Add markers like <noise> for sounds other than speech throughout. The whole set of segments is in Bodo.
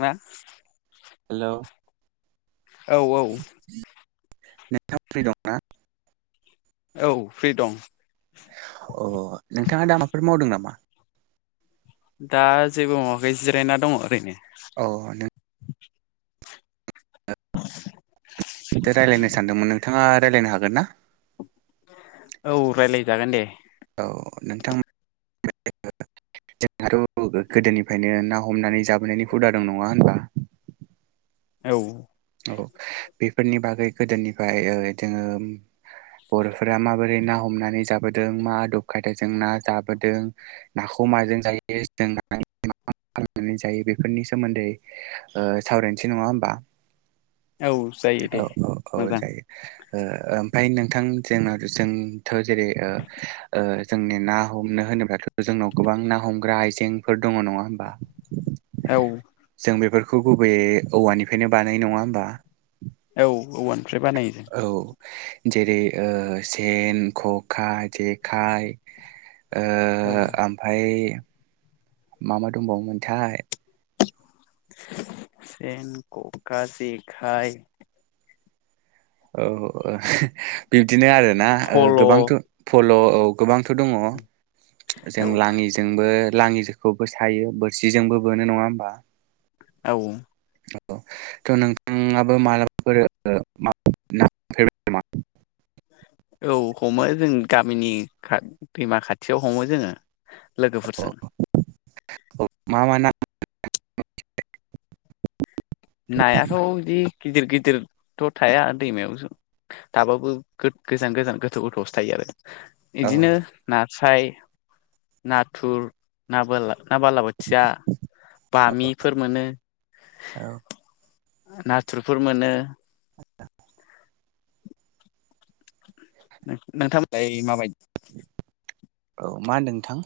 मा? हेलौ। औ, औ। नोंथाङा फ्रि दंना? औ फ्रि दं अ' नोंथाङा दा माबाफोर मावदों नामा? दा जेबो मावाखै जिरायना दङ ओरैनो। औ नोंथां <inaudible> रायज्लायनो सानदोंमोन नोंथाङा रायज्लायनो हागोन ना? औ रायज्लायजागोन दे औ नोंथां <inaudible> जोंहाथ' गोदोनिफ्रायनो ना हमनानै जाबोनायनि हुदा दं नङा होनबा औ औ बेफोरनि बागै गोदोनिफ्राय जोङो बर'फोरा माबोरै ना हमनानै जाबोदों मा आदब खायदाजों ना जाबोदों नाखौ माजों जायो <unintelligible> मा खालामनानै जायो बेफोरनि सोमोन्दै ओ सावरायनोसै नङा होमबा औ जायो औ दे औ औ मोजां जायो ओ मफ्राय नोंथां जोंनावव जोंथ'ओ -ओ जेरै जोंनि ना हमनो होनोब्लाथ' जों जोंनाव गोबां ना हमग्रा आइजेंफोर दङ नङा होमबा औ जों बेफोरखौ गुबैयै औवानिफ्रायनो बानायो नङा होमबा। औ औवानि औ जेरै सेन, खखा, जेखाइ ओ औ ओमफ्राय मा मा दंबावोमोनथाय सेन कका जेखाय औ बिब्दिनो आरोना फल' औ गोबांथ' फल' औ गोबांथ' दङ जों औ लाङिजोंबो लाङिखौबो सायो बोरसिजोंबो बोनो नङा होमबा औ औ थ' नोंथाङाबो मालाबाफोर म <unintelligible> <inaudible> औ हमो जों गामिनि खा दैमा खाथियाव हमो जोङो लोगोफोरजों। मा मा ना <unintelligible> नायाथ' बिदि गिदिर गिदिरथ' थाया दैमायावसो थाबाबो गोजान गोजान गोथौ गोथौ आवसो थायो आरो। औ बिदिनो नास्राय नाथुर ना बाला ना बालाबोथिया बामिफोर मोनो। औ नाथुरफोर मोनो <inaudible> नोंथांमोननालाय माबायदि औ मा होनदों नोंथां?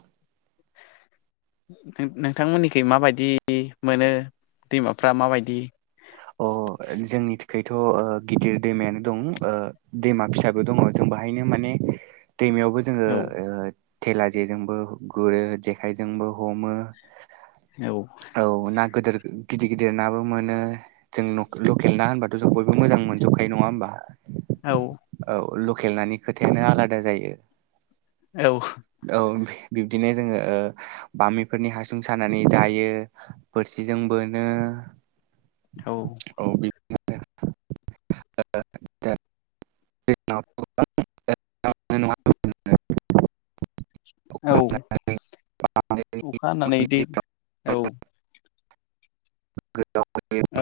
नोंथांमोननिथिं माबायदि मोनो दैमाफ्रा माबायदि अ' जोंनि थाखायथ' गिदिर दैमायानो दं दैमा फिसाबो दङ जों बाहायनो माने दैमायावबो जोङो औ थेला जेजोंबो गुरो जेखाइजोंबो हमो औ ना गोदोर गिदिर गिदिर नाबो मोनो। जों लकेल ना होनबाथ' जों बयबो मोजां मोनजोबखायो नङा होमबा औ औ लकेल नानि खोथायानो आलादा जायो औ औ। बिब्दिनो जोङो ओ बामिफोरनि हासुं सानानै जायो बोरसिजों बोनो। औ। औ बिदिनो <unintelligible> <unintelligible> औ अखा हानानै दै औ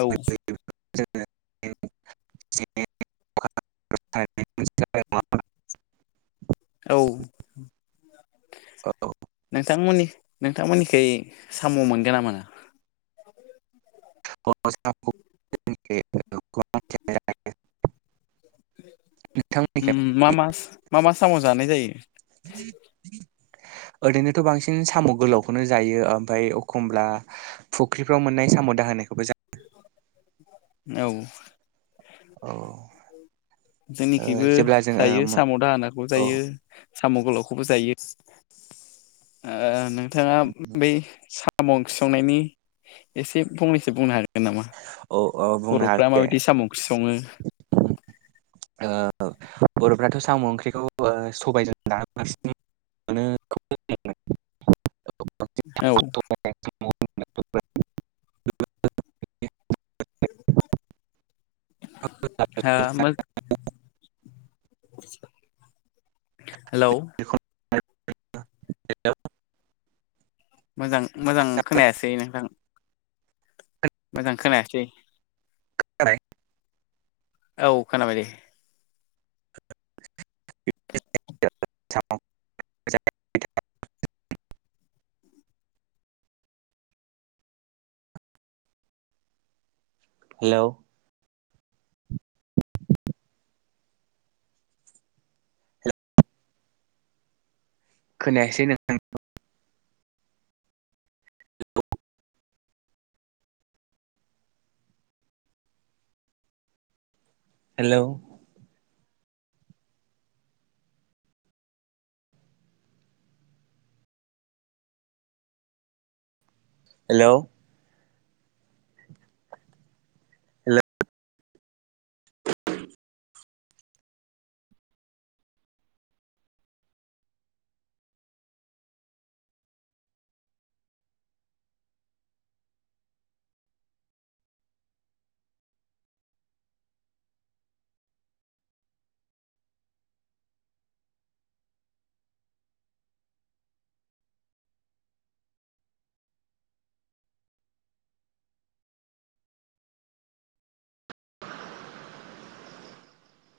औ <unintelligible> औ। औ। नोंथांमोननि नोंथांमोनिखै साम मोनगोना मोना। <unintelligible> उम मा मास मा मा साम जानाय जायो। ओरैनोथ बांसिन साम गोलावखौनो जायो ओमफ्राय अखमब्ला फुख्रिफ्राव मोननाय साम' दा दानायखौबो जा औ। औ जोंनिखिबो जेब्ला जायो जोङो साम' दाहोनाखौबो औ जायो। साम' गोलावखौबो जायो। ओ नोंथाङा बै साम' ओंख्रि संनायनि एसे फंनैसो बुंनो हागोन नामा औ औ बुंनो बर'फ्रा हागोन दे माबायदि साम' ओंख्रि सङो। ओ बर'फ्राथ साम' ओंख्रिखौ ओ सबायजों ना बांसिन मोनो। औ <unintelligible> हो मो हेलौ। <unintelligible> मोजां मोजां खोनायासै नोंथां। मोजां खोनायासै। खोनाबाय। औ खोनाबाय दे। <unintelligible> हेलौ। खोनायासै नोंथां। हेलौ। हेलौ। हेलौ।